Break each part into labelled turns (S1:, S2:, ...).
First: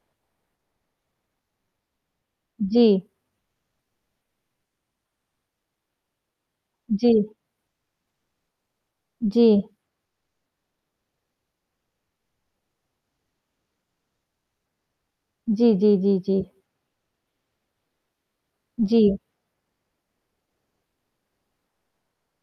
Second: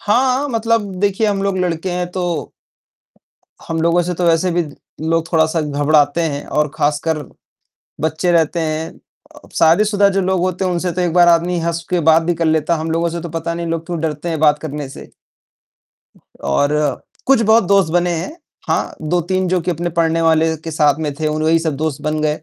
S1: हाँ, मतलब देखिए हम लोग लड़के हैं तो
S2: जी।
S1: हम लोगों से तो वैसे भी लोग थोड़ा-सा घबराते हैं और खासकर
S2: जी।
S1: बच्चे रहते हैं अ,
S2: जी।
S1: शादीशुदा जो लोग होते हैं उनसे तो एक बार आदमी हँस के बात भी कर लेता है, हम लोगों से तो पता नहीं लोग क्यों डरते हैं बात करने से।
S2: जी, जी, जी, जी।
S1: और कुछ बहुत दोस्त बने हैं, हाँ,
S2: जी।
S1: 2-3 जो कि अपने पढ़ने वाले के साथ में थे, वही सब दोस्त बन गए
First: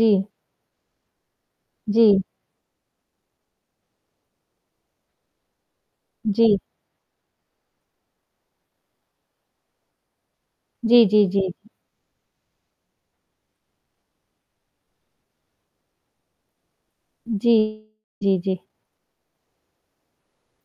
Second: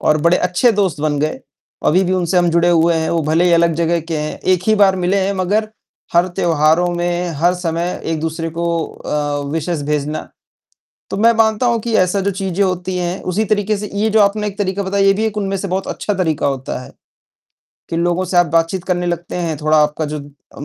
S1: और बड़े अच्छे दोस्त बन गए, अभी भी
S2: जी।
S1: उनसे हम जुड़े हुए हैं, वो भले ही अलग जगह के हैं, 1 ही बार मिले हैं मगर हर
S2: जी।
S1: त्योहारों में, हर समय एक-दूसरे को अ, विशेज़ भेजना।
S2: जी,
S1: तो
S2: जी,
S1: मैं
S2: जी।
S1: मानता हूँ कि ऐसा जो चीज़ें होती हैं उसी तरीके से ये जो आपने एक तरीका बताया ये भी एक उनमें से बहुत अच्छा तरीका होता है,
S2: जी,
S1: कि लोगों से
S2: जी,
S1: आप
S2: जी।
S1: बातचीत करने लगते हैं, थोड़ा आपका जो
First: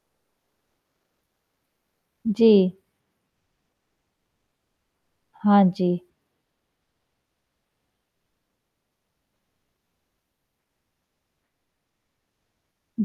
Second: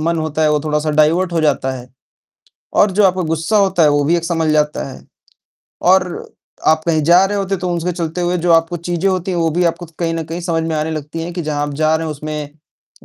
S1: मन होता है वो थोड़ा-सा डाइवर्ट हो जाता है।
S2: जी।
S1: और जो आपका गुस्सा होता है वो भी एक संभल जाता है।
S2: हाँ जी।
S1: और अ, आप कहीं जा रहे होते तो उसके चलते हुए जो आपको चीज़ें होती हैं वो भी आपको कहीं न कहीं समझ में आने लगती हैं कि जहाँ आप जा रहे हैं उसमें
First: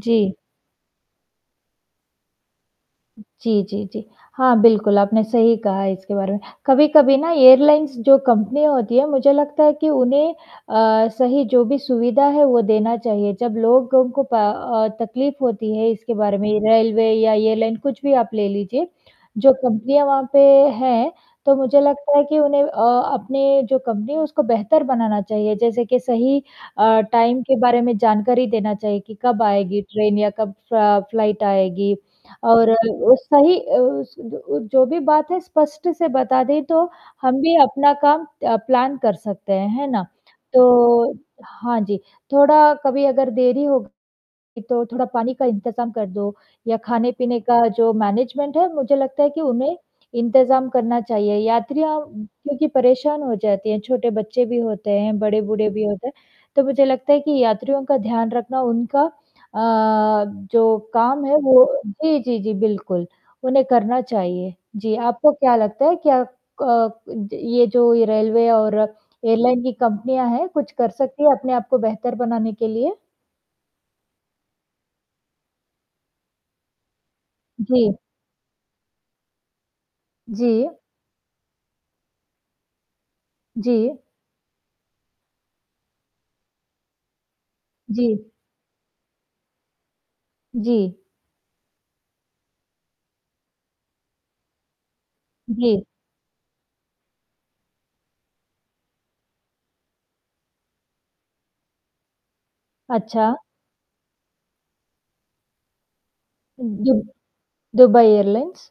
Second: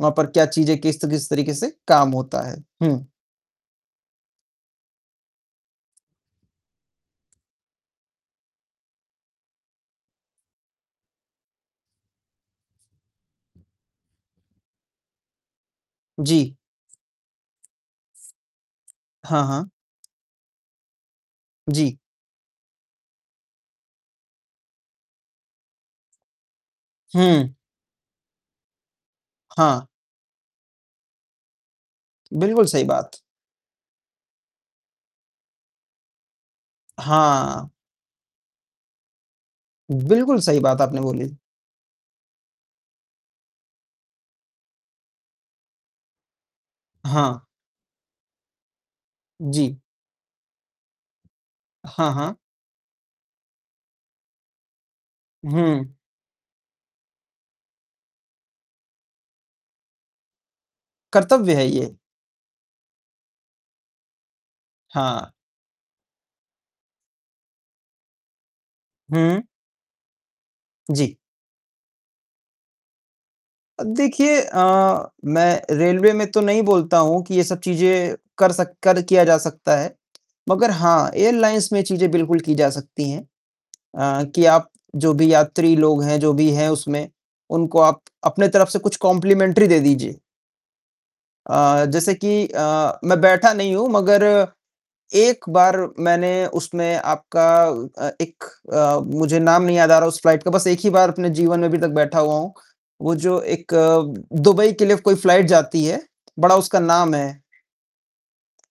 S1: वहाँ पर क्या चीज़ें किस त किस तरीके से काम होता है। हुँ।
S2: जी, जी, जी, हाँ, बिल्कुल, आपने सही कहा इसके बारे में। कभी-कभी ना एयरलाइंस जो कंपनियाँ होती हैं मुझे लगता है कि उन्हें अ, सही जो भी सुविधा है वो देना चाहिए, जब लोगों को प अ, तकलीफ होती है इसके बारे में
S1: जी।
S2: रेलवे या एयरलाइन कुछ भी आप ले लीजिए।
S1: हाँ,
S2: जो
S1: हाँ।
S2: कंपनियाँ वहाँ पे हैं तो मुझे
S1: जी।
S2: लगता है कि उन्हें अ, अपनी जो कंपनी है उसको बेहतर बनाना चाहिए, जैसे कि सही अ, टाइम
S1: हुँ।
S2: के बारे में जानकारी देना चाहिए कि कब आएगी
S1: हाँ।
S2: ट्रेन या कब अ, फ्लाइट आएगी।
S1: बिल्कुल,
S2: और अ,
S1: सही बात।
S2: सही अ, ज जो भी बात है स्पष्ट से बता दे तो, हम भी
S1: हाँ।
S2: अपना काम अ, प्लान कर सकते हैं, है ना?
S1: बिल्कुल, सही बात आपने
S2: तो
S1: बोली।
S2: हाँ जी थोड़ा कभी अगर देरी हो, तो थोड़ा पानी का इंतज़ाम कर दो, या खाने-पीने
S1: हाँ।
S2: का जो मैनेजमेंट है मुझे लगता है कि
S1: जी।
S2: उन्हें इंतज़ाम करना चाहिए, यात्रियाँ
S1: हाँ, हाँ।
S2: क्योंकि परेशान हो जाते हैं छोटे बच्चे भी होते हैं, बड़े-बूढ़े भी
S1: हुँ।
S2: होते हैं, तो मुझे लगता है कि यात्रियों का ध्यान रखना उनका अ, जो काम है
S1: कर्तव्य है
S2: वो
S1: ये।
S2: जी, जी, जी बिल्कुल उन्हें करना चाहिए। जी,
S1: हाँ।
S2: आपको क्या लगता है क्या अ, ये जो रेलवे और
S1: हुँ।
S2: एयरलाइन की कंपनियाँ हैं, कुछ कर
S1: जी।
S2: सकती है अपने आप को बेहतर बनाने के लिए?
S1: अब देखिए अ, मैं रेलवे में तो नहीं बोलता हूँ कि ये सब
S2: जी।
S1: चीज़ें कर सक कर किया जा सकता है।
S2: जी।
S1: मगर हाँ, एयरलाइंस में चीज़ें बिल्कुल की जा सकती हैं
S2: जी।
S1: अ, कि आप जो भी यात्री लोग हैं, जो भी हैं उसमें, उनको आप
S2: जी।
S1: अपनी तरफ से कुछ कॉम्प्लिमेंटरी दे दीजिए।
S2: जी।
S1: अ, जैसे कि अ, मैं बैठा नहीं हूँ मगर एक बार
S2: जी।
S1: मैंने उसमें आपका अ, एक अ, मुझे नाम नहीं याद आ रहा उस फ्लाइट का, बस एक ही बार अपने जीवन में अभी तक बैठा हुआ हूँ, वो
S2: अच्छा।
S1: जो एक दुबई के लिए कोई फ्लाइट जाती है, बड़ा उसका
S2: दुब
S1: नाम है।
S2: Dubai airlines?